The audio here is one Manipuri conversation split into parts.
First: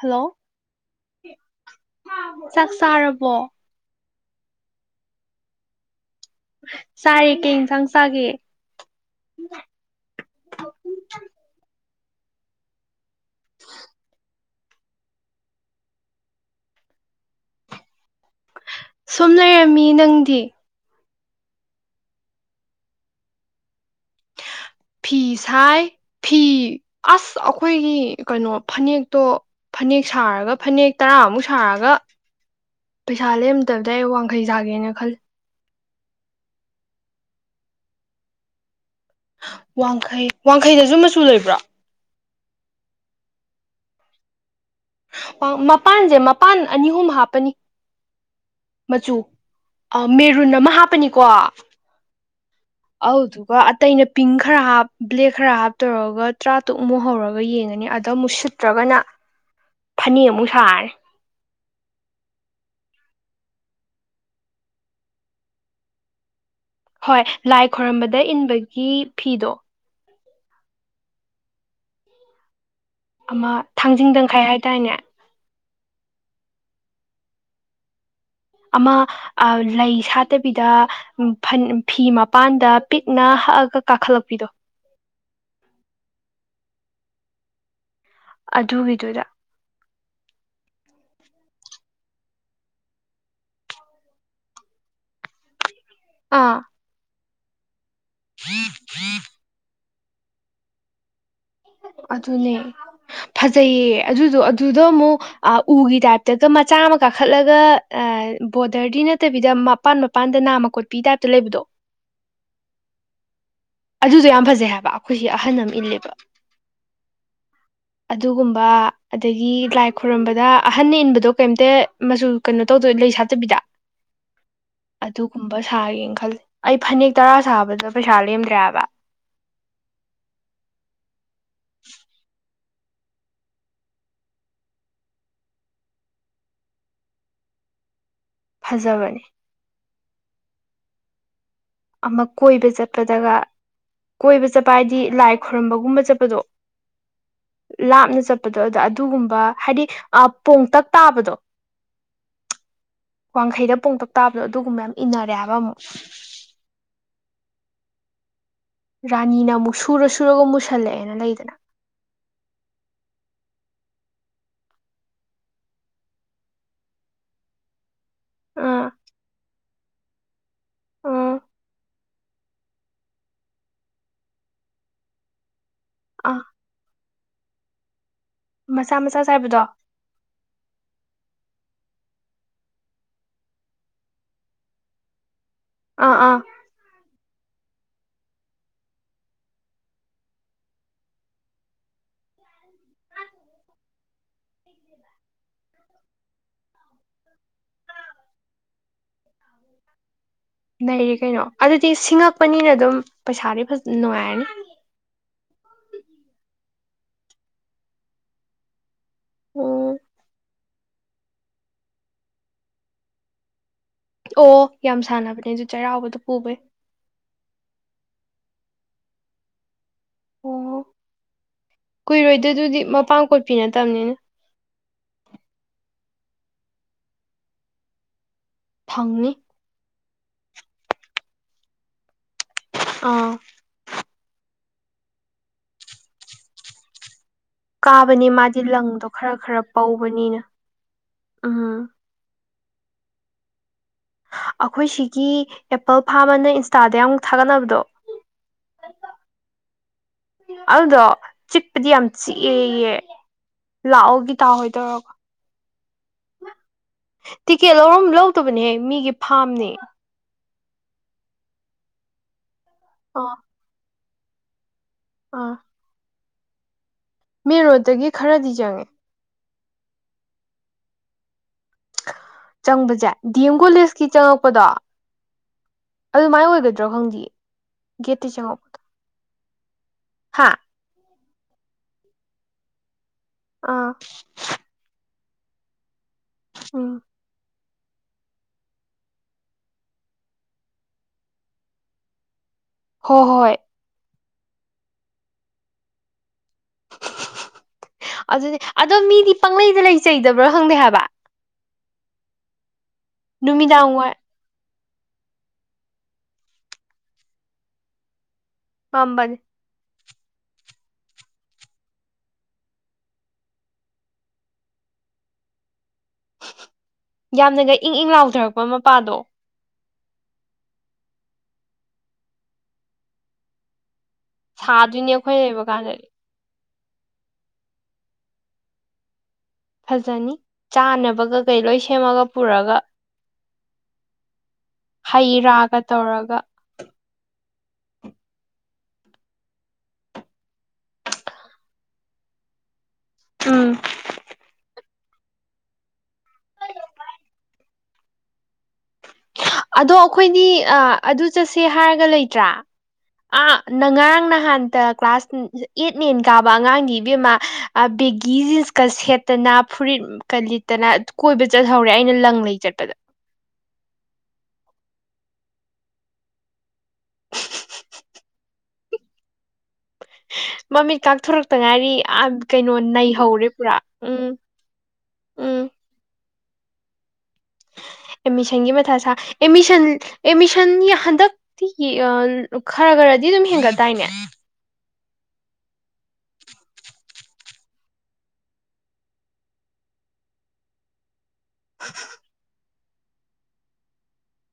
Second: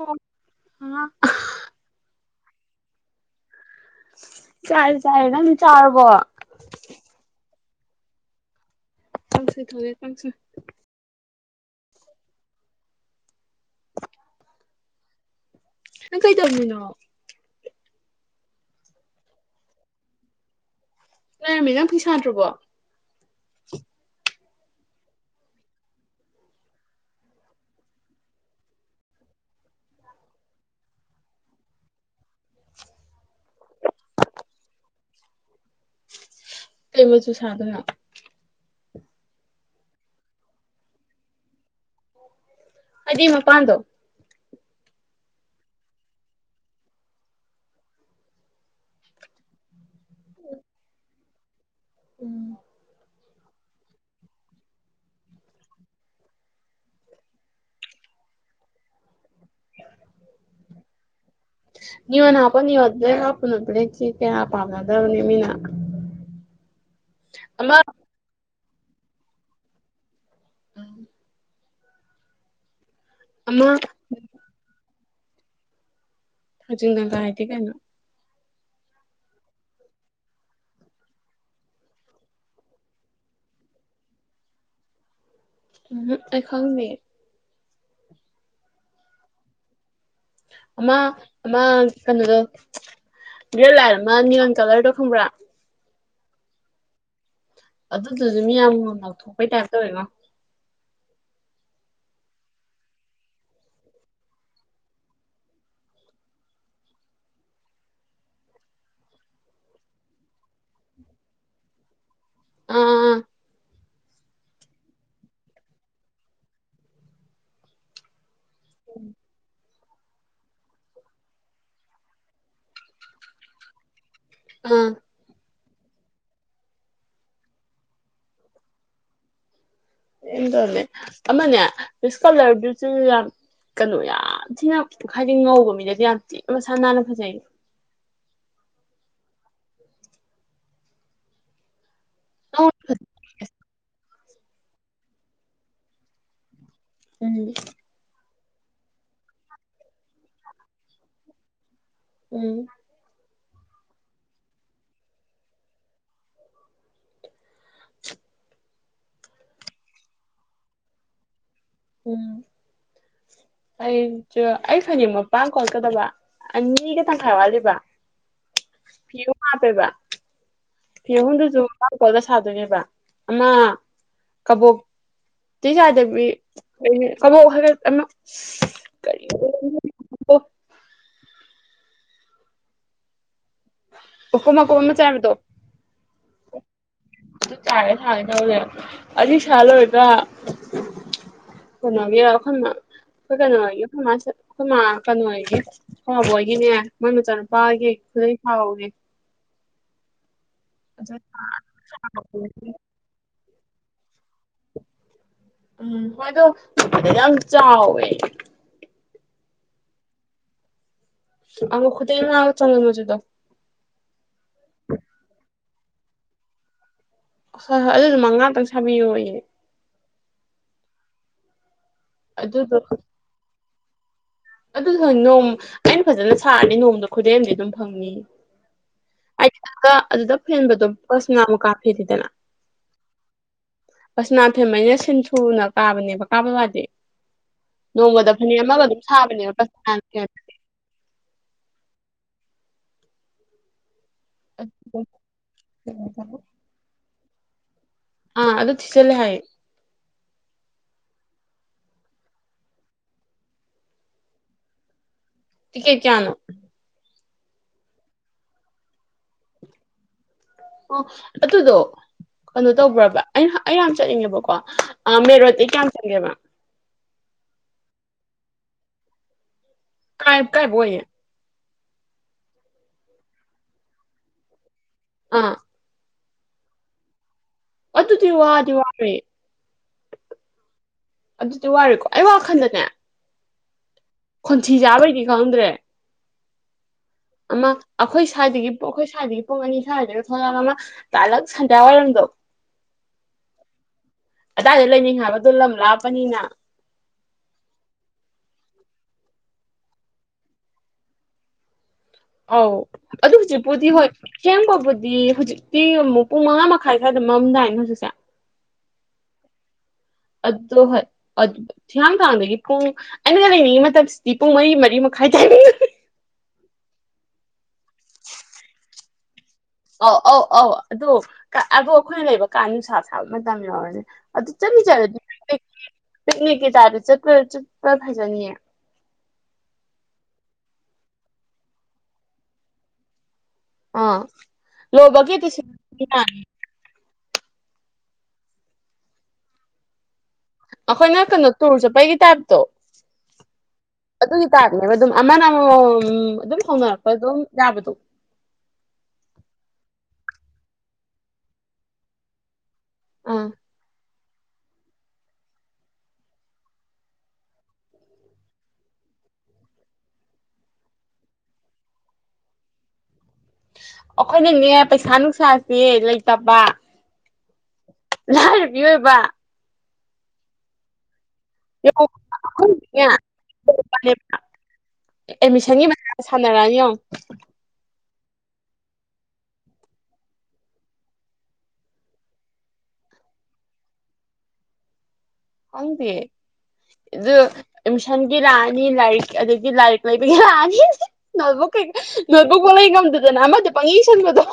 ꯍꯜꯂꯣ ꯑ ꯆꯥꯛ ꯆꯥꯔꯕꯣ ꯆꯔꯦ ꯆꯔꯦ ꯅꯪꯗꯤ ꯆꯥꯔꯕꯣ ꯆꯥꯔꯦ ꯀꯩ ꯌꯦꯟꯁꯥꯡ ꯆꯥꯒꯦ ꯀꯥꯡꯁꯣꯏ ꯊꯣꯡꯉꯦ ꯀꯥꯡꯁꯣꯏ ꯅꯪ ꯀꯩ ꯇꯝꯃꯤꯅꯣ ꯁꯨꯝ ꯂꯩꯔꯝꯃꯤ ꯅꯪꯗꯤ ꯂꯩꯔꯝꯃꯤ ꯅꯪ ꯐꯤ ꯁꯥꯥꯗ꯭ꯔꯕꯣ ꯐꯤ ꯁꯥꯏ ꯐꯤ ꯑꯁ ꯑꯩꯈꯣꯏꯒꯤ ꯀꯩꯅꯣ ꯐꯅꯦꯛꯇꯣ ꯐꯅꯦꯛ ꯁꯥꯔꯒ ꯐꯅꯦꯛ ꯇꯔꯥꯃꯨꯛ ꯁꯥꯔꯒ ꯄꯩꯁꯥ ꯂꯦꯝꯗꯕꯗꯩ ꯋꯥꯡꯈꯩ ꯁꯥꯒꯦꯅ ꯈꯜꯂꯤ ꯀꯩ ꯃꯆꯨ ꯁꯥꯗꯩꯕ ꯋꯥꯡꯈꯩ ꯋꯥꯡꯈꯩꯗꯁꯨ ꯃꯆꯨ ꯂꯩꯕ꯭ꯔꯣ ꯑꯗꯨ ꯃꯄꯥꯟꯗꯣ ꯃꯄꯥꯟꯁꯦ ꯃꯄꯥꯟ ꯑꯅꯤ ꯑꯍꯨꯝ ꯍꯥꯞꯄꯅꯤ ꯃꯆꯨ ꯃꯦꯔꯨꯟ ꯑꯃ ꯍꯥꯞꯄꯅꯤꯀꯣ ꯎꯝ ꯑꯗꯨꯗꯨꯒ ꯑꯇꯩꯅ ꯄꯤꯡ ꯈꯔ ꯍꯥꯞ ꯕ꯭ꯂꯦꯛ ꯈꯔ ꯍꯥꯞꯇꯧꯔꯒ ꯇꯔꯥꯇꯨꯛꯃꯨꯛ ꯍꯧꯔꯒ ꯌꯦꯡꯉꯅꯤ ꯑꯗ ꯑꯃꯨꯛ ꯁꯤꯠꯇ꯭ꯔꯒꯅ ꯐꯅꯦꯛ ꯑꯃꯨꯛ ꯁꯥꯔꯅꯤ ꯅꯤꯌꯣꯟ ꯍꯥꯞꯄꯣ ꯅꯤꯌꯣꯟ ꯂꯣꯏ ꯍꯥꯞꯄꯨꯅꯣ ꯕ꯭ꯂꯦꯛꯁꯤ ꯀꯌꯥ ꯄꯥꯝꯅꯗ꯭ꯔꯕꯅꯤ ꯃꯤꯅ ꯍꯣꯏ ꯂꯥꯏ ꯑꯃ ꯈꯣꯏꯔꯝꯕꯗ ꯏꯟꯕ ꯍꯤ ꯐꯤꯗꯣ ꯎꯝ ꯑꯃ ꯊꯥꯡꯖꯤꯡꯇꯪꯈꯥꯏ ꯍꯥꯏꯗꯥꯏꯅꯦ ꯊꯖꯤꯡ ꯇꯪꯈꯥꯏ ꯍꯥꯏꯗꯤ ꯀꯩꯅꯣ ꯑꯃ ꯂꯩ ꯁꯥꯠꯇꯕꯤꯗ ꯐ ꯐꯤ ꯃꯄꯥꯟꯗ ꯄꯤꯛꯅ ꯍꯛꯑꯒ ꯀꯥꯈꯠꯂꯛꯄꯤꯗꯣ ꯎ ꯑꯩ ꯈꯪꯗꯤꯌꯦ ꯑꯗꯨꯒꯤꯗꯨꯗ ꯑꯃ ꯑꯃ ꯀꯩꯅꯣꯗꯣ ꯒ꯭ꯔꯦ ꯂꯥꯏꯠ ꯑꯃ ꯅꯤꯌꯣꯟ ꯀꯂꯔꯗꯣ ꯈꯪꯕ꯭ꯔꯥ ꯑꯥ ꯑꯗꯨꯗꯨꯁꯨ ꯃꯤ ꯌꯥꯝꯌꯥꯝ ꯉꯧꯊꯣꯛꯄꯩ ꯇꯥꯏꯞ ꯇꯧꯋꯦꯉꯣ ꯑꯗꯨꯅꯦ ꯐꯖꯩꯌꯦ ꯑꯗꯨꯗꯣ ꯑꯗꯨꯗ ꯑꯃꯨꯛ ꯎꯒꯤ ꯇꯥꯏꯞꯇꯒ ꯃꯆꯥ ꯑꯃ ꯀꯥꯈꯠꯂꯒ ꯕꯣꯔꯗꯔꯗꯤ ꯅꯠꯇꯕꯤꯗ ꯃꯄꯥꯟ ꯃꯄꯥꯟꯗ ꯅꯥꯝꯃꯀꯣꯠꯄꯤ ꯇꯥꯏꯞꯇ ꯂꯩꯕꯗꯣ ꯑꯥ ꯑꯥ ꯑꯥ ꯑꯗꯨꯗꯣ ꯌꯥꯝ ꯐꯖꯩ ꯍꯥꯏꯕ ꯑꯩꯈꯣꯏꯁꯤ ꯑꯍꯟ ꯑꯃ ꯏꯜꯂꯦꯕ ꯑꯗꯨꯒꯨꯝꯕ ꯑꯗꯒꯤ ꯂꯥꯏ ꯈꯣꯏꯔꯝꯕꯗ ꯑꯍꯟꯅ ꯏꯟꯕꯗꯣ ꯀꯩꯝꯇ ꯃꯆꯨ ꯀꯩꯅꯣ ꯇꯧꯗꯣ ꯂꯩ ꯁꯥꯠꯇꯕꯤꯗ ꯑꯥ ꯑꯗꯨꯨꯒꯨꯝ ꯁꯥꯒꯦꯅ ꯈꯜꯂꯦ ꯑꯩ ꯐꯅꯦꯛ ꯇꯔꯥ ꯁꯥꯕꯗ ꯄꯩꯁꯥ ꯂꯦꯝꯗ꯭ꯔꯦꯕ [unintelligible] ꯑꯃꯅꯦ [unintelligible] ꯀꯂꯔ ꯌꯥꯝ ꯀꯩꯅꯣ ꯌꯥꯝ ꯊꯤꯅ ꯍꯥꯏꯗꯤ ꯉꯧꯕ ꯃꯤꯅꯗꯤ ꯌꯥꯝ ꯊꯤꯅ ꯃꯁꯥ ꯅꯥꯟꯅ ꯐꯖꯩ ꯐꯖꯕꯅꯤ ꯑꯃ ꯀꯣꯏꯕ ꯎꯝ ꯆꯠꯄꯗꯒ ꯀꯣꯏꯕ ꯆꯠꯄ ꯍꯥꯏꯗꯤ ꯂꯥꯏ ꯈꯣꯏꯔꯝꯕꯒꯨꯝꯕ ꯆꯠꯄꯗꯣ ꯎꯝ [unintelligible] ꯑꯗꯨꯒꯨꯝꯕ ꯍꯥꯏꯗꯤ ꯄꯣꯡꯇꯛ ꯇꯥꯕꯗꯣ ꯎꯝ ꯋꯥꯡꯈꯩꯗ ꯄꯣꯡꯇꯛ ꯇꯥꯕꯗꯣ ꯑꯗꯨꯒꯨꯝꯕ ꯌꯥꯝ ꯏꯟꯅꯔꯦ ꯍꯥꯏꯕ ꯑꯃꯨꯛ ꯔꯥꯅꯤꯅ ꯑꯃꯨꯛ ꯁꯨꯔ ꯁꯨꯔꯒ ꯃꯨꯁꯜꯂꯛꯑꯦꯅ ꯂꯩꯗꯅ ꯎꯝ ꯑꯩꯁꯨ ꯑꯩ ꯐꯅꯦꯛ ꯃꯄ ꯀꯣꯜꯀꯗꯕ ꯑꯅꯤꯒ ꯇꯪꯈꯥꯏ ꯋꯥꯠꯂꯤꯕ ꯑꯥ [unintelligible] ꯍꯥꯄꯦꯕ ꯐꯤ ꯑꯥ ꯑꯍꯨꯝꯗꯨꯁꯨ ꯀꯥꯎꯗ ꯁꯥꯗꯣꯏꯅꯦꯕ ꯑꯃ ꯀꯕꯣꯛ [unintelligible] ꯑꯥ ꯑꯃꯃ ꯋꯥꯒ ꯌꯥꯝ [unintelligible] ꯃꯆꯥ ꯃꯆꯥ ꯆꯥꯏꯕꯗꯣ ꯃꯀꯨꯞ ꯃꯀꯨꯞ ꯃꯥꯀꯨꯞ ꯑꯃꯥ ꯆꯥꯏꯕꯗꯣ ꯑꯥ ꯑꯥ ꯇꯥꯒꯦ ꯊꯥꯒꯦ [unintelligible] ꯇꯧꯅꯦꯦ ꯑꯗꯨ ꯁꯥ ꯂꯣꯏꯕ꯭ꯔꯥ ꯀꯩꯅꯣꯒꯤ ꯑꯩꯈꯣꯏ ꯑꯩꯈꯣꯏ ꯀꯩꯅꯣꯒꯤ ꯑꯩꯈꯣꯏ ꯑꯩꯈꯣꯏ ꯀꯩꯅꯣ ꯑꯣꯏꯒꯤ ꯃꯕꯣꯛ ꯍꯣꯏꯒꯤꯅꯦ ꯃꯣꯏ ꯃꯆꯥꯅꯨꯄꯥꯒꯤ ꯈꯨꯗꯩ ꯁꯥꯍꯧꯅꯦ ꯅꯩꯔꯦ ꯀꯩꯅꯣ ꯑꯗꯨꯗꯤ ꯁꯤꯡꯉꯛꯄꯅꯤꯅ ꯑꯗꯨꯝ ꯄꯩꯁꯥꯗꯤ ꯐꯖꯅ ꯅꯨꯡꯉꯥꯏꯔꯅꯤ ꯎꯝ ꯍꯣꯏꯗꯣꯗ ꯌꯥꯝ ꯆꯥꯎꯋꯦ ꯑꯣ ꯑꯃ ꯈꯨꯗꯩꯩ ꯑꯃꯥ ꯆꯟꯗꯣꯜ ꯃꯆꯨꯗꯣ ꯑꯣ ꯌꯥꯝ ꯁꯥꯟꯅꯕꯅꯦ ꯑꯗꯨ ꯆꯩꯔꯥꯎꯕꯗ ꯄꯨꯕꯩ ꯍꯣꯏ ꯍꯣꯏ ꯑꯗꯨꯗꯨ ꯃ ꯉꯥꯛꯇꯪ ꯁꯥꯕꯤꯌꯣ ꯑꯩꯅꯦ ꯀꯨꯏꯔꯣꯏꯗꯣꯏ ꯑꯗꯨꯗꯤ ꯃꯄꯥꯟ ꯀꯣꯠꯄꯤꯅꯠꯇꯦ ꯇꯅꯤꯅ ꯑꯗꯨꯁꯨ ꯍ ꯅꯣꯡ ꯑꯩꯅ ꯐꯖꯅ ꯁꯥꯔꯅꯤ ꯅꯣꯡꯃꯗ ꯈꯨꯗꯦꯝꯗꯤ ꯑꯗꯨꯝ ꯐꯪꯅꯤ ꯐꯪꯅꯤ ꯑꯩ ꯑꯗꯨꯗ ꯐꯦꯟꯕꯗꯣ ꯄꯁ ꯉꯥꯃꯨꯛ ꯀꯥꯞꯐꯦꯦꯗꯅ ꯑ ꯑꯁꯅꯥ ꯐꯦꯝꯃꯩꯅ ꯁꯤꯟ ꯁꯨꯅ ꯀꯥꯕꯅꯦꯕ ꯀꯥꯕ ꯋꯥꯗꯤ ꯀꯥꯕꯅꯤ ꯅꯣꯡꯃꯗ ꯐꯅꯦꯛ ꯃꯥꯗꯤ ꯑꯃꯒ ꯑꯗꯨꯝ ꯂꯪꯗꯣ ꯈꯔ ꯁꯥꯕꯅꯦꯕ ꯈꯔ ꯄꯁꯅꯥꯅ ꯐꯦꯟ ꯄꯧꯕꯅꯤꯅ ꯎꯝ ꯑꯩꯈꯣꯏ ꯁꯤꯒꯤ ꯑꯦꯄꯜ ꯐꯥꯝꯃꯅ ꯏꯟꯁꯇꯥꯗꯝ ꯊꯒꯕꯗꯣ ꯑ ꯑꯗꯨ ꯊꯤꯠꯆꯟꯂꯦ ꯍꯥꯏꯌꯦ ꯑꯗꯨꯗꯣ ꯆꯤꯛꯄꯗꯤ ꯌꯥꯝ ꯆꯤꯛꯑꯦꯌꯦ ꯂꯥꯛꯑꯣꯒꯤ ꯇꯥꯍꯣꯏ ꯇꯧꯔꯒꯣ ꯇꯤꯀꯦꯠ ꯀꯌꯥꯅꯣ ꯇꯤꯀꯦꯠ ꯂꯧꯔꯝ ꯂꯧꯗꯕꯅꯦꯍꯦ ꯃꯤꯒꯤ ꯐꯥꯝꯅꯤ ꯑꯣ ꯑꯗꯨꯗꯣ ꯀꯩꯅꯣ ꯇꯧꯕ꯭ꯔꯕ ꯑꯥ ꯑꯩꯅ ꯑꯩꯌꯥꯝ ꯆꯠꯅꯤꯡꯉꯦꯕꯀꯣ ꯑ ꯃꯦ ꯔꯣꯗꯤ ꯀꯌꯥꯌꯥꯝ ꯆꯪꯒꯦ ꯃꯥ ꯃꯦ ꯔꯣꯒꯤ ꯈꯔꯗꯤ ꯆꯪꯉꯦ ꯀꯥꯏ ꯀꯥꯏꯕꯣꯏ ꯆꯪꯕꯁꯦ ꯗꯤ ꯑꯦꯝ ꯀꯣꯂꯦꯖꯀꯤ ꯆꯪꯉꯛꯄꯗꯣ ꯑꯥ ꯑꯗꯨꯃꯥꯏꯅ ꯑꯣꯏꯒꯗ꯭ꯔꯣ ꯈꯪꯗꯌꯦ ꯑꯗꯨ ꯗꯤ ꯋꯥꯗꯤ ꯋꯥꯔꯦ ꯍꯥꯥ ꯑꯗꯨꯗꯤ ꯋꯥꯔꯦꯀꯣ ꯑꯩ ꯋꯥꯈꯜꯗꯅꯦ ꯑꯥ [unintelligible] ꯑ ꯑꯃ ꯑꯩꯈꯣꯏ ꯁ꯭ꯋꯥꯏꯗꯒꯤꯨꯡ ꯑꯩꯈꯣꯏ ꯁ꯭ꯋꯥꯏꯗꯒꯤ ꯄꯨꯡ ꯑꯅꯤ ꯁ꯭ꯋꯥꯏꯗꯒꯤ ꯊꯣꯛꯂꯛꯑꯒ ꯑꯃ ꯇꯥꯂꯛ ꯁꯟꯗ꯭ ꯋꯥꯏꯔꯝꯗꯣ ꯍꯣꯏ ꯍꯣꯏ ꯑꯗꯥꯏꯗ ꯂꯩꯅꯤꯡ ꯍꯥꯏꯕꯗꯣ ꯂꯝ ꯂꯥꯞꯄꯅꯤꯅ ꯑꯗꯨꯗꯤ ꯑꯗꯣ ꯃꯤꯗꯤ ꯄꯪꯂꯩꯗ ꯂꯩꯆꯩꯗꯕ꯭ꯔꯣ ꯈꯪꯗꯦ ꯍꯥꯏꯕ ꯑꯥꯎ ꯑꯗꯨꯖꯤꯄꯗꯤ ꯅꯨꯃꯤꯗꯥꯡ ꯍꯣꯏ ꯋꯥꯏ ꯀꯦꯝ ꯄꯕꯨ ꯗꯤ ꯍꯧꯖꯤꯛꯇꯤ ꯑꯃꯨꯛ ꯄꯨꯡ ꯃꯉꯥ ꯃꯈꯥꯏ ꯁ꯭ꯋꯥꯏꯗ ꯃꯃꯝꯗꯥꯏꯅꯦ ꯍꯧꯖꯤꯛꯁꯦ ꯄꯥꯡꯝꯕꯟ ꯑꯣ ꯍꯣꯏ ꯊꯤꯌꯥꯝꯡꯊꯥꯡꯗꯒꯤ ꯄꯨꯡ ꯑꯉꯣꯟꯩꯅ ꯂꯩꯅꯤꯡꯉꯤ ꯃꯇꯝꯁꯤꯗꯤ ꯄꯨꯡ ꯃꯔꯤ ꯃꯔꯤ ꯃꯈꯥꯏ ꯇꯥꯏ ꯌꯥꯝꯅꯒ ꯏꯪ ꯏꯪ ꯂꯥꯎꯊꯔꯛꯄ ꯃꯄꯥꯗꯣ ꯑ ꯑꯧ ꯑꯧ ꯑꯗꯨꯗ ꯑꯗꯣ ꯑꯩꯈꯣꯏꯅ ꯂꯩꯕ ꯀꯥ ꯅꯨꯡꯁꯥ ꯁꯥꯕ ꯃꯇꯝ ꯌꯥꯎꯔꯅꯤ ꯁꯥꯗꯣꯏꯅꯦ ꯑꯩꯈꯣꯏ ꯂꯩꯕ ꯀꯥꯟꯗꯗꯤ [inaudible] ꯇꯥꯗ ꯆꯠꯄ ꯆꯠꯄ ꯐꯖꯅꯤꯌꯦ ꯐꯖꯅꯤ ꯆꯥꯅꯕꯒ ꯀꯩ ꯂꯣꯏ ꯁꯦꯝꯃꯒ ꯄꯨꯔꯒ- ꯑꯥ ꯂꯣ ꯍꯩ ꯕꯖꯦꯠꯇ ꯁꯤꯟꯕ ꯔꯥꯒ ꯇꯧꯔꯒ ꯑꯩꯈꯣꯏꯅ ꯀꯩꯅꯣ ꯇꯨꯔ ꯆꯠꯄꯒꯤ ꯇꯥꯏꯄꯇꯣ ꯎꯝ ꯑꯗꯨꯒꯤ ꯇꯥꯏꯄꯅꯦ ꯑꯝꯅ ꯑꯃꯃꯝ ꯑꯃꯃꯝ ꯑꯗꯨꯝ ꯍꯧꯅꯔꯛꯄ ꯑꯗꯨꯝ ꯌꯥꯕꯗꯨ ꯑꯗꯣ ꯑꯩꯈꯣꯏꯅꯤ ꯑꯗꯨ ꯆꯠꯁꯦ ꯍꯥꯏꯔꯒ ꯂꯩꯇ꯭ꯔꯥ ꯑꯥ ꯅꯉꯔꯥꯡ ꯅꯍꯥꯟ ꯉꯔꯥꯡ ꯅꯍꯥꯟꯇ ꯀ꯭ꯂꯥꯁ ꯑꯦꯠ ꯅꯥꯢꯟ ꯀꯥꯕ ꯑꯉꯥꯡꯗꯤ ꯏꯕꯦꯝꯃ ꯑꯥ ꯕꯦꯒꯤ ꯖꯤꯟꯁꯀ ꯁꯦꯠꯇꯅ ꯐꯨꯔꯤꯠꯀ ꯂꯤꯠꯇꯅ ꯀꯣꯏꯕ ꯆꯠꯍꯧꯔꯦ ꯑꯩꯅ ꯂꯪ ꯂꯩ ꯆꯠꯄꯗ ꯑꯩꯈꯣꯏꯅꯅꯦ ꯄꯩꯁꯥ ꯅꯨꯡꯁꯥꯥꯁꯦ ꯂꯩꯇꯕ ꯑꯍꯝ ꯃꯤꯑꯣꯢꯕ ꯃꯃꯠ ꯀꯥꯥꯛꯊꯣꯔꯛ ꯇ ꯉꯥꯏꯔꯤ ꯌꯦꯡꯉꯣ ꯑ ꯀꯩꯅꯣ ꯑꯩꯈꯣꯏꯅꯅꯦ ꯅꯩꯍꯧꯔꯦ ꯄꯨꯔꯥ ꯎꯝ ꯎꯝ ꯁꯥꯟꯅꯔꯅꯤ ꯌꯦꯡꯉꯣ ꯑꯦꯗꯃꯤꯁꯟꯒꯤ ꯃꯊꯥ ꯁꯥ ꯑꯦꯗꯃꯤꯁꯟ ꯑꯦꯗꯃꯤꯁꯟ ꯍꯟꯗꯛꯇꯤ ꯈꯔ ꯈꯔꯗꯤ ꯑꯗꯨꯝ ꯍꯦꯟꯒꯠꯇꯥꯏꯅꯦ ꯈꯪꯗꯦ ꯑꯗꯨ ꯑꯦꯗꯃꯤꯁꯟꯒꯤ ꯂꯥꯛꯑꯅꯤ ꯂꯥꯏꯔꯤꯛ ꯑꯗꯒꯤ ꯂꯥꯏꯔꯤꯛ ꯂꯩꯕꯒꯤ ꯂꯥꯛꯑꯅꯤ ꯅꯣꯠꯕꯨꯛ ꯀꯩꯀꯥ ꯅꯣꯠꯕꯨꯛ ꯐꯧ ꯂꯩꯕ ꯉꯝꯗꯗꯅ ꯑꯃꯗ ꯄꯪꯏ ꯏꯁꯟꯕꯗꯣ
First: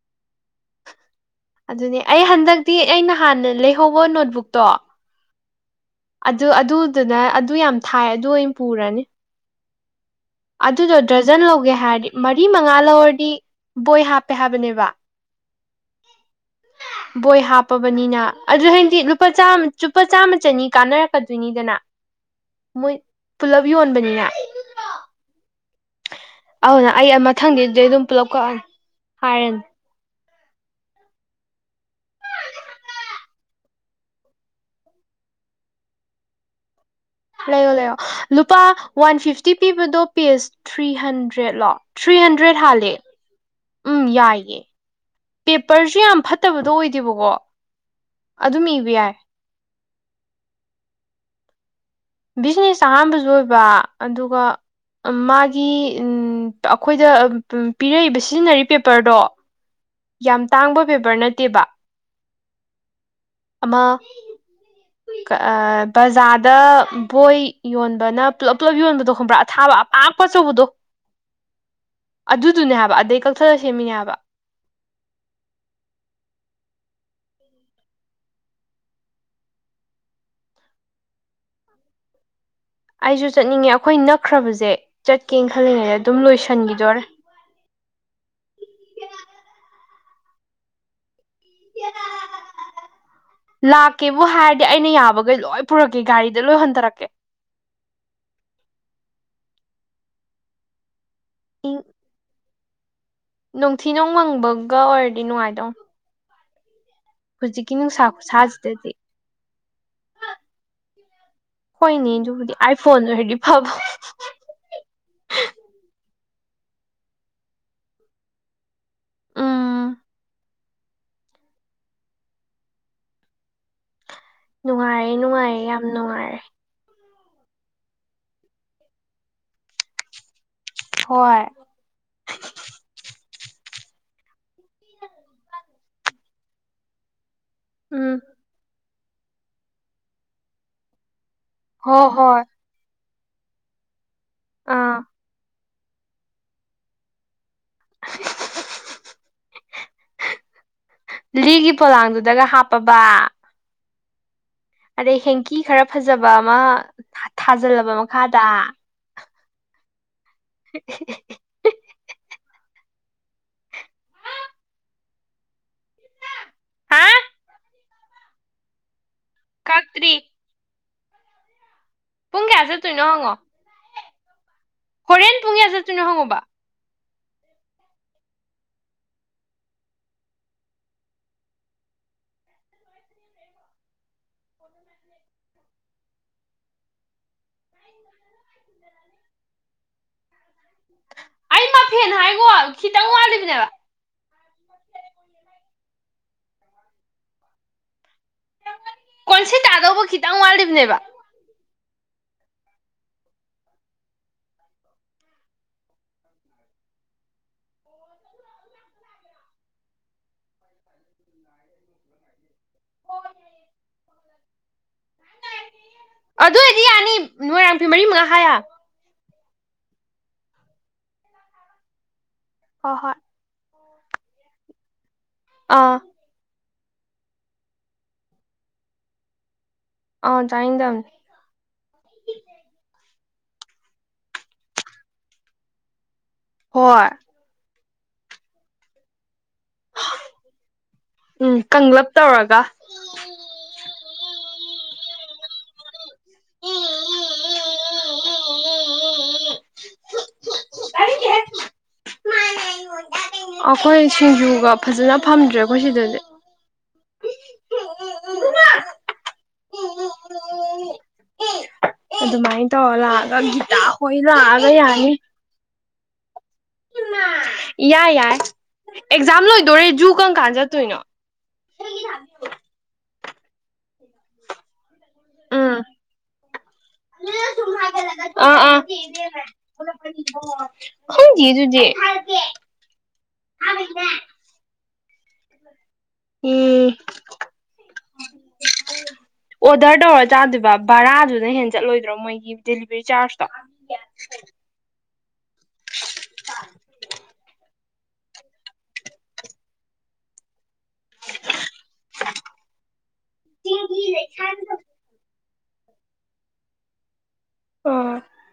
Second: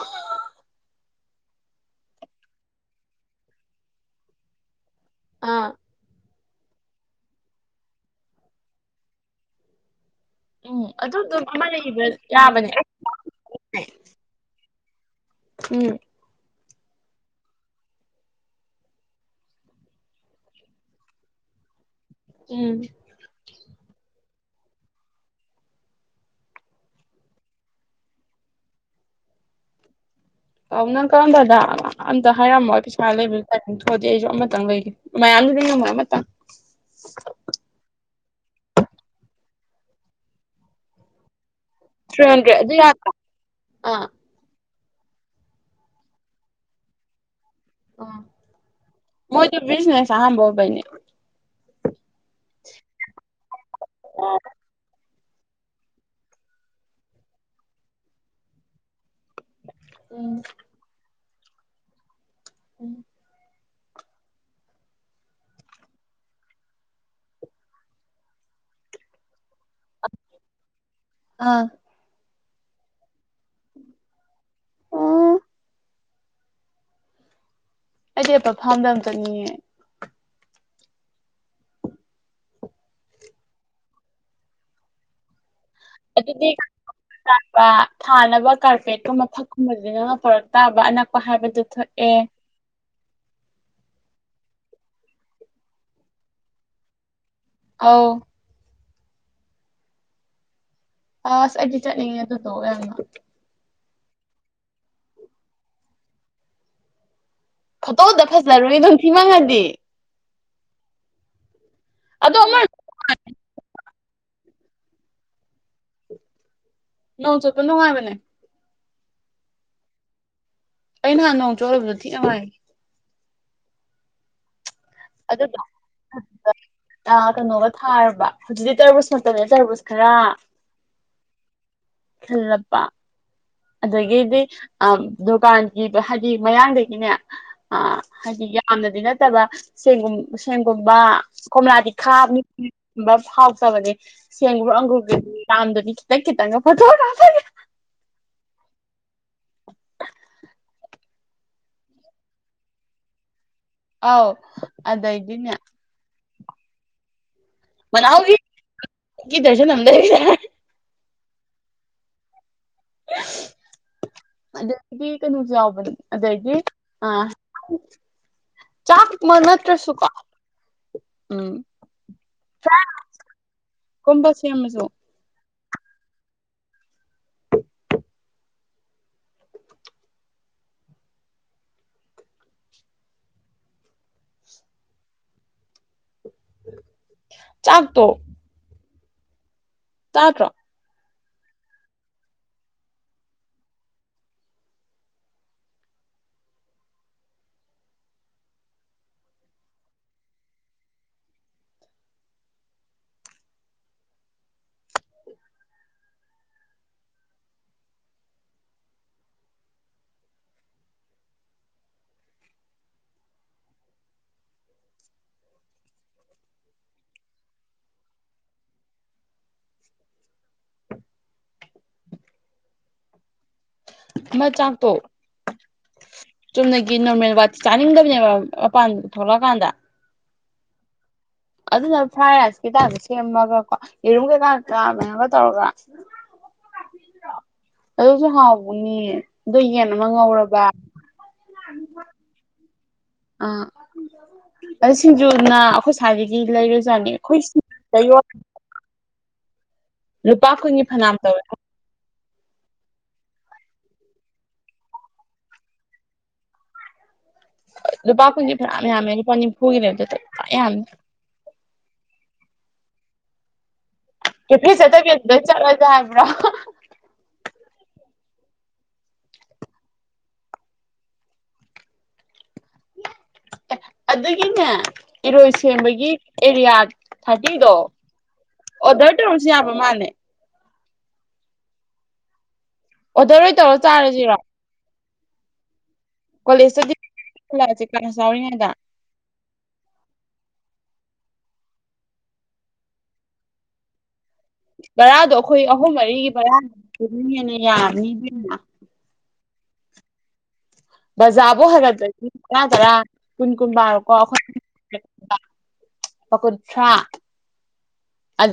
ꯑꯗꯨꯅꯦ ꯑꯩ ꯍꯟꯗꯛꯇꯤ ꯑꯩ ꯅꯍꯥꯟꯅ ꯂꯩꯍꯧꯕ ꯅꯣꯠꯕꯨꯛꯇꯣ ꯑꯥ ꯑꯗꯨ ꯑꯗꯨꯗꯨꯅ ꯑꯗꯨ ꯌꯥꯝ ꯊꯥꯏ ꯑꯗꯨ ꯑꯣꯏ ꯄꯨꯔꯅꯤ ꯎꯝ ꯑꯗꯨꯗꯣ ꯑꯗꯨ ꯗꯔꯖꯟ ꯑꯗꯨꯝ ꯑꯃ ꯂꯧꯒꯦ ꯂꯩꯕ ꯍꯥꯏꯔꯗꯤ ꯃꯔꯤ ꯌꯥꯕꯅꯦ ꯃꯉꯥ ꯂꯧꯔꯗꯤ ꯕꯣꯏ ꯍꯥꯞꯄꯦ ꯍꯥꯏꯕꯅꯦꯕ ꯎꯝ ꯕꯣꯏ ꯍꯥꯞꯄꯕꯅꯤꯅ ꯑꯗꯨ ꯍꯥꯏꯗꯤ ꯂꯨꯄꯥ ꯆꯥꯝꯃ ꯂꯨꯄꯥ ꯆꯥꯝꯃ ꯆꯅꯤ ꯀꯥꯟꯅꯔꯛꯀꯗꯣꯏꯅꯤꯗꯅ ꯎꯝ ꯃꯣꯏ ꯄꯨꯂꯞ ꯌꯣꯟꯕꯅꯤꯅ ꯑꯗꯨꯅ ꯑꯩ ꯃꯊꯪꯗꯩꯗꯤ ꯑꯗꯨꯝ ꯄꯨꯂꯞ ꯀꯛꯑꯅꯤ ꯍꯥꯏꯔꯅꯤ ꯑꯧ ꯅꯪ ꯀꯛꯑꯝꯗꯥꯢꯗ ꯑꯝꯇ ꯍꯥꯏꯔꯝꯃꯣ ꯑꯩ ꯄꯩꯁꯥ ꯂꯩꯕꯩ ꯇꯥꯏꯃꯤꯡ ꯊꯣꯛꯑꯗꯤ ꯑꯩꯁꯨ ꯑꯃꯇꯪ ꯂꯩꯒꯦ ꯃꯌꯥꯝꯗꯨꯗꯤ ꯉꯝꯃꯣꯏ ꯑꯃꯇꯪ ꯂꯩꯌꯣ ꯂꯩꯌꯣ ꯂꯨꯄꯥ ꯋꯥꯟ ꯐꯤꯐꯇꯤ ꯄꯤꯕꯗꯣ ꯄꯦꯁ ꯊ꯭ꯔꯤ ꯍꯟꯗ꯭ꯔꯦꯠꯂꯣ ꯊ꯭ꯔꯤ ꯍꯟꯗ꯭ꯔꯦꯠ ꯍꯥꯜꯂꯦ ꯎꯝ ꯑꯥ ꯌꯥꯏꯌꯦ ꯄꯦꯄꯔꯁꯨ ꯌꯥꯝ ꯐꯠꯇꯕꯗꯣ ꯑꯣꯏꯗꯦꯕꯀꯣ ꯑ ꯑꯗꯨꯝ ꯏꯕ ꯌꯥꯏ ꯃꯣꯏꯗꯨ ꯕꯤꯖꯅꯦꯁ ꯑꯍꯥꯟꯕ ꯑꯣꯏꯕꯩꯅꯦ ꯕꯤꯖꯤꯅꯦꯁ ꯑꯍꯥꯟꯕꯁꯨ ꯑꯣꯏꯕ ꯑꯗꯨꯒ ꯃꯥꯒꯤ ꯑꯩꯈꯣꯏꯗ ꯄꯤꯔꯛꯏꯕ ꯁꯤꯖꯤꯟꯅꯔꯤ ꯄꯦꯄꯔꯗꯣ ꯎꯝ ꯌꯥꯝ ꯇꯥꯡꯕ ꯄꯦꯄꯔ ꯅꯠ ꯇꯦꯕ ꯎꯝ ꯑꯃ ꯕꯖꯥꯔꯗ ꯕꯣꯏ ꯌꯣꯟꯕꯅ ꯄꯨꯂꯞ ꯄꯨꯂꯞ ꯌꯣꯟꯕꯗꯣ ꯈꯪꯕ꯭ꯔꯥ ꯊꯕ ꯄꯥꯛꯄ ꯑꯆꯧꯕꯥꯗꯣ ꯑꯥ ꯑꯗꯨꯗꯨꯅꯦ ꯍꯥꯏꯕ ꯑꯗꯩ ꯀꯛꯊꯠꯂ ꯁꯦꯝꯃꯤꯅꯦ ꯍꯥꯏꯕ ꯑꯣ ꯑꯩꯗꯤ ꯑꯄꯥ ꯐꯥꯝꯗ ꯌꯥꯝ ꯆꯪꯅꯤꯡꯉꯦ ꯑꯩꯁꯨ ꯆꯠꯅꯤꯡꯉꯦ ꯑꯩꯈꯣꯏ ꯅꯛꯈ꯭ꯔꯕꯁꯦ ꯆꯠꯀꯦ ꯈꯜꯂꯤꯉꯩꯗ ꯑꯗꯨꯝ ꯑꯗꯨꯗꯤ ꯂꯣꯏꯁꯤꯟꯈꯤꯗꯣꯔꯦ ꯄ ꯊꯥꯅꯕ ꯀꯥꯔꯄꯦꯠꯀꯨꯝꯕ ꯐꯛꯀꯨꯝꯕꯁ ꯅꯪꯅ ꯄꯨꯔꯛ ꯇꯥꯕ ꯑꯅꯛꯄ ꯍꯥꯏꯕꯗꯨ ꯊꯣꯛꯑꯦ ꯂꯥꯛꯀꯦꯕꯨ ꯍꯥꯏꯔꯗꯤ ꯑꯩꯅ ꯌꯥꯕꯈꯩ ꯂꯣꯏ ꯄꯨꯔꯛꯀꯦ ꯒꯥꯔꯤꯗ ꯂꯣꯏ ꯍꯟꯊꯔꯛꯀꯦ ꯑꯥꯎ ꯑꯁ ꯑꯩꯗꯤ ꯆꯠꯅꯤꯪꯏ ꯑꯗꯨ ꯌꯥꯝꯅ ꯅꯨꯡꯊꯤ ꯅꯨꯡꯃꯪꯕꯒ ꯑꯣꯏꯔꯗꯤ ꯅꯨꯡꯉꯥꯏꯗꯧꯅꯤ ꯐꯣꯇꯣꯗ ꯐꯖꯅꯔꯨꯏ ꯈꯨꯁꯥꯁꯤꯗꯗꯤ ꯑꯗꯨꯝ ꯊꯤꯃꯪꯉꯗꯤ ꯍꯣꯏꯅꯦ ꯑꯗꯣ ꯑꯗꯨꯕꯨꯗꯤ ꯑꯃ ꯑꯥꯏꯐꯣꯟ ꯑꯣꯏꯔꯗꯤ ꯐꯕ ꯅꯣꯡ ꯆ ꯅꯉꯥꯏ ꯃꯅꯦ ꯎꯝ ꯑꯩ ꯅꯍꯥꯟ ꯅꯣꯡ ꯆꯣꯠꯂꯨꯕꯗꯣ ꯊꯤ ꯅꯨꯪꯉꯥꯏ ꯅꯨꯡꯉꯥꯏꯔꯦ ꯅꯨꯡꯉꯥꯏꯔꯦ ꯌꯥꯝ ꯅꯨꯡꯉꯥꯏꯔꯦ ꯑ ꯀꯩꯅꯣꯒ ꯊꯥꯔꯕ ꯍꯧꯖꯤꯛꯇꯤ ꯇꯔꯕꯨꯁ ꯅꯠꯇꯗꯅꯦ ꯇꯔꯕꯨꯁ ꯈꯔ ꯍꯣꯏ ꯈꯜꯂꯄ ꯑꯗꯒꯤꯗꯤ ꯑ ꯗꯨꯀꯥꯟꯒꯤꯗꯣ ꯍꯥꯏꯗꯤ ꯃꯌꯥꯡꯗꯒꯤꯅꯦ ꯑ ꯎꯝ ꯍꯥꯏꯗꯤ ꯌꯥꯝꯅꯗꯤ ꯅ ꯀꯕ ꯁꯨꯝ ꯁꯦꯡꯒꯨꯝꯕꯥ ꯀꯣꯝꯂꯥꯗꯤ ꯍꯣꯏ ꯈꯥꯕꯅꯤ ꯍꯣꯏ ꯕ ꯍꯥꯎꯇꯥꯕꯅꯤ ꯁꯦꯡ꯭ꯔ ꯑꯥ ꯑꯪꯒꯨꯔꯒꯤ ꯇꯥꯝꯗ ꯈꯤꯇꯪꯇꯪ ꯐ ꯍ ꯐ [inaudible] ꯂꯤꯒꯤ ꯄꯣꯂꯥꯡꯗꯨꯗꯒ ꯍꯥꯞꯄꯕ ꯑꯥꯎ ꯑꯗꯩ ꯍꯦꯡꯀꯤ ꯈꯔ ꯐꯖꯕ ꯊ ꯊꯥꯖꯤꯜꯂꯕ ꯃꯈꯥꯗ ꯀꯗꯔꯁꯟ ꯅꯝꯗ [inaudible] ꯑꯗꯒꯤ ꯀꯩꯅꯣꯁꯨ ꯌꯥꯎꯕꯅꯤ ꯑꯗꯒꯤ ꯍꯥ ꯆꯥꯛ ꯃꯅꯠꯇ꯭ꯔꯁꯨꯨꯄꯥ ꯀꯛꯇ꯭ꯔꯤ ꯎꯝ ꯄꯨꯡ ꯀꯌꯥ ꯆꯠꯇꯣꯏꯅꯣ ꯍꯪꯉꯣ [unintelligible] ꯁꯦꯝ ꯑꯃꯁꯁꯨꯣ ꯄꯨꯨꯡꯉꯦꯁꯁꯨꯅ ꯍꯪꯉꯣꯕꯕꯥ ꯆꯥꯛ ꯇꯣ ꯇꯥꯇ꯭ꯔꯣ ꯑꯩ ꯃꯐꯦꯟ ꯍꯥꯏꯕꯣ ꯈꯤꯇꯪ ꯋꯥꯂꯤꯕꯅꯦꯕ ꯀꯣꯟꯁꯤ ꯇꯥꯗꯧꯕ ꯈꯤꯇꯪ ꯋꯥꯠꯂꯤꯕꯅꯦꯕ ꯑꯗꯨ ꯑꯣꯏꯗꯤ ꯌꯥꯅꯤ ꯅꯣꯏꯔꯥꯡ ꯐꯤ ꯃꯔꯤ ꯃꯉꯥ ꯍꯥꯏꯌ ꯍꯣꯏ ꯏꯃꯥ ꯆꯥꯛꯇꫭ ꯑꯥ ꯆꯨꯝꯅꯒꯤ ꯅꯣꯔꯃꯦꯜ ꯒꯥꯇꯤ ꯆꯥꯅꯤꯡꯗꯕꯅꯦꯕ ꯃꯄꯥꯟ ꯊꯣꯛꯂꯛꯑꯀꯥꯟꯗ ꯑ ꯆꯥꯏꯏꯪꯗꯝ ꯑꯗꯨꯅ ꯐꯥꯔꯠ ꯔꯥꯏꯀꯤ ꯆꯗꯔꯥꯁꯨ ꯁꯦꯝꯃꯒ ꯀꯣ ꯌꯦꯔꯨꯝ ꯀꯧ ꯀ ꯆꯥꯕꯅꯦꯕ ꯇꯧꯔꯒ ꯍꯣꯏ ꯑꯗꯨ ꯍꯧꯁꯨ ꯍꯥꯎꯕꯨꯅꯤ ꯎꯝ ꯀꯪꯂꯞ ꯇꯧꯔꯒ [unintelligible] ꯑꯥ ꯑꯗꯨ ꯁꯤꯡꯖꯨꯅ ꯑꯩꯈꯣꯏ ꯁ꯭ꯋꯥꯏꯗꯒꯤ ꯂꯩꯔꯣꯏꯖꯥꯠꯅꯤ ꯑꯩꯈꯣꯏ ꯂꯨꯄꯥ ꯀꯨꯟꯒꯤ ꯐꯅꯝ ꯇꯧꯋꯦ ꯑꯩꯈꯣꯏ ꯁꯤꯡꯖꯨꯒ ꯐꯖꯅ ꯐꯝꯗ꯭ꯔꯦ ꯑꯩꯈꯣꯏ ꯁꯤꯗꯗꯤ ꯂꯨꯄ ꯀꯨꯟ ꯐꯥꯅ ꯌꯥꯝꯃꯦ [unintelligible] [unintelligible] ꯌꯥꯝꯃꯤ ꯑꯗꯨꯃꯥꯏꯅ ꯇꯧꯔ ꯂꯥꯛꯑꯒ ꯒꯤꯇꯥ ꯍꯣꯏ ꯀꯦꯐꯦ ꯂꯥꯛꯑꯒ ꯆꯠꯇꯕꯤ ꯌꯥꯅꯤ ꯑꯗꯨꯗꯥ ꯑꫭꯏꯅ ꯆꯠꯂꯁꯤ ꯌꯥꯕꯔꯣ ꯌꯥꯏ ꯌꯥꯏ ꯑꯦꯛꯖꯥꯝ ꯂꯣꯏꯗꯣꯔꯦ ꯖꯨ ꯀꯪ ꯀꯥꯟ ꯆꯠꯇꯣꯏꯅꯣ ꯑꯗꯨꯒꯤꯅꯦ ꯏꯔꯣꯏ ꯎꯝ ꯁꯦꯝꯕꯒꯤ ꯑꯦꯔꯤꯌꯥ ꯊꯥꯔꯇꯤꯗꯣ ꯑꯥ ꯑꯥ ꯑꯣꯗꯔ ꯇꯧꯔꯁꯨ ꯌꯥꯕ ꯃꯥꯅꯦ ꯈꯪꯗꯦꯌꯦ ꯑꯗꯨꯗꯤ ꯑꯣꯗꯔ ꯑꯣꯏ ꯇꯧꯔ ꯆꯥꯔꯁꯤꯔꯣ ꯀꯣꯂꯦꯖꯇ ꯎꯝ [unintelligible] ꯕꯔꯥꯗꯨꯅ ꯍꯦꯟ ꯆꯠꯂꯣꯏꯗ꯭ꯔꯣ ꯃꯣꯏꯒꯤ ꯗꯦꯂꯤꯚꯔꯤ ꯆꯥꯔꯖꯇꯣ ꯕꯔꯥꯗꯣ ꯑꯩꯈꯣꯏ ꯑꯍꯨꯝ ꯃꯔꯤꯒꯤ ꯔꯥꯅꯤꯅ ꯌꯥꯅꯤꯅ ꯕꯖꯥꯕꯨ ꯍꯥꯏꯂꯛꯇꯥꯔꯤ ꯇꯔꯥ-ꯇꯔꯤ ꯀꯨꯟ-ꯀꯨꯟ ꯕꯥꯥꯔꯣꯀꯣ ꯑꯩꯈꯣꯏ ꯄꯥ ꯀꯨꯟꯊ꯭ꯔꯥ ꯑꯥ ꯑꯠ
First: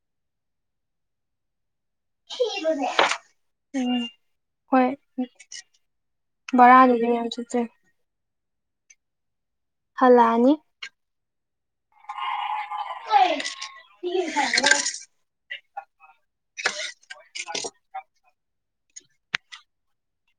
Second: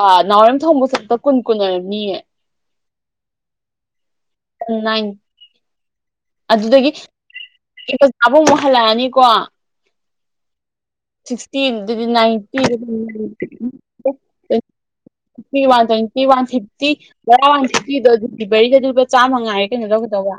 ꯑꯥ ꯅꯥꯎꯔꯦꯝꯊꯣꯛꯕꯛ ꯆꯠꯄꯗ ꯀꯨꯟ-ꯀꯨꯟ ꯑꯣꯏꯔꯝ ꯃꯤ ꯎꯝ ꯍꯣꯏ ꯅꯥꯏꯟ ꯚꯥꯔꯥꯗꯨꯗꯤ ꯌꯥꯝ ꯆꯠꯆꯦ ꯑꯕꯨꯡ ꯃꯨꯛ ꯍꯜꯂꯛꯑꯅꯤꯀꯣ ꯍꯜꯂꯥꯑꯅꯤ ꯁꯤꯇꯤꯟꯇꯤꯇ [unintelligible] ꯕꯔꯤꯗꯗꯨ ꯂꯨꯄꯥ ꯆꯥꯝꯉꯥꯏ ꯀꯩꯅꯣ ꯂꯧꯒꯗꯕ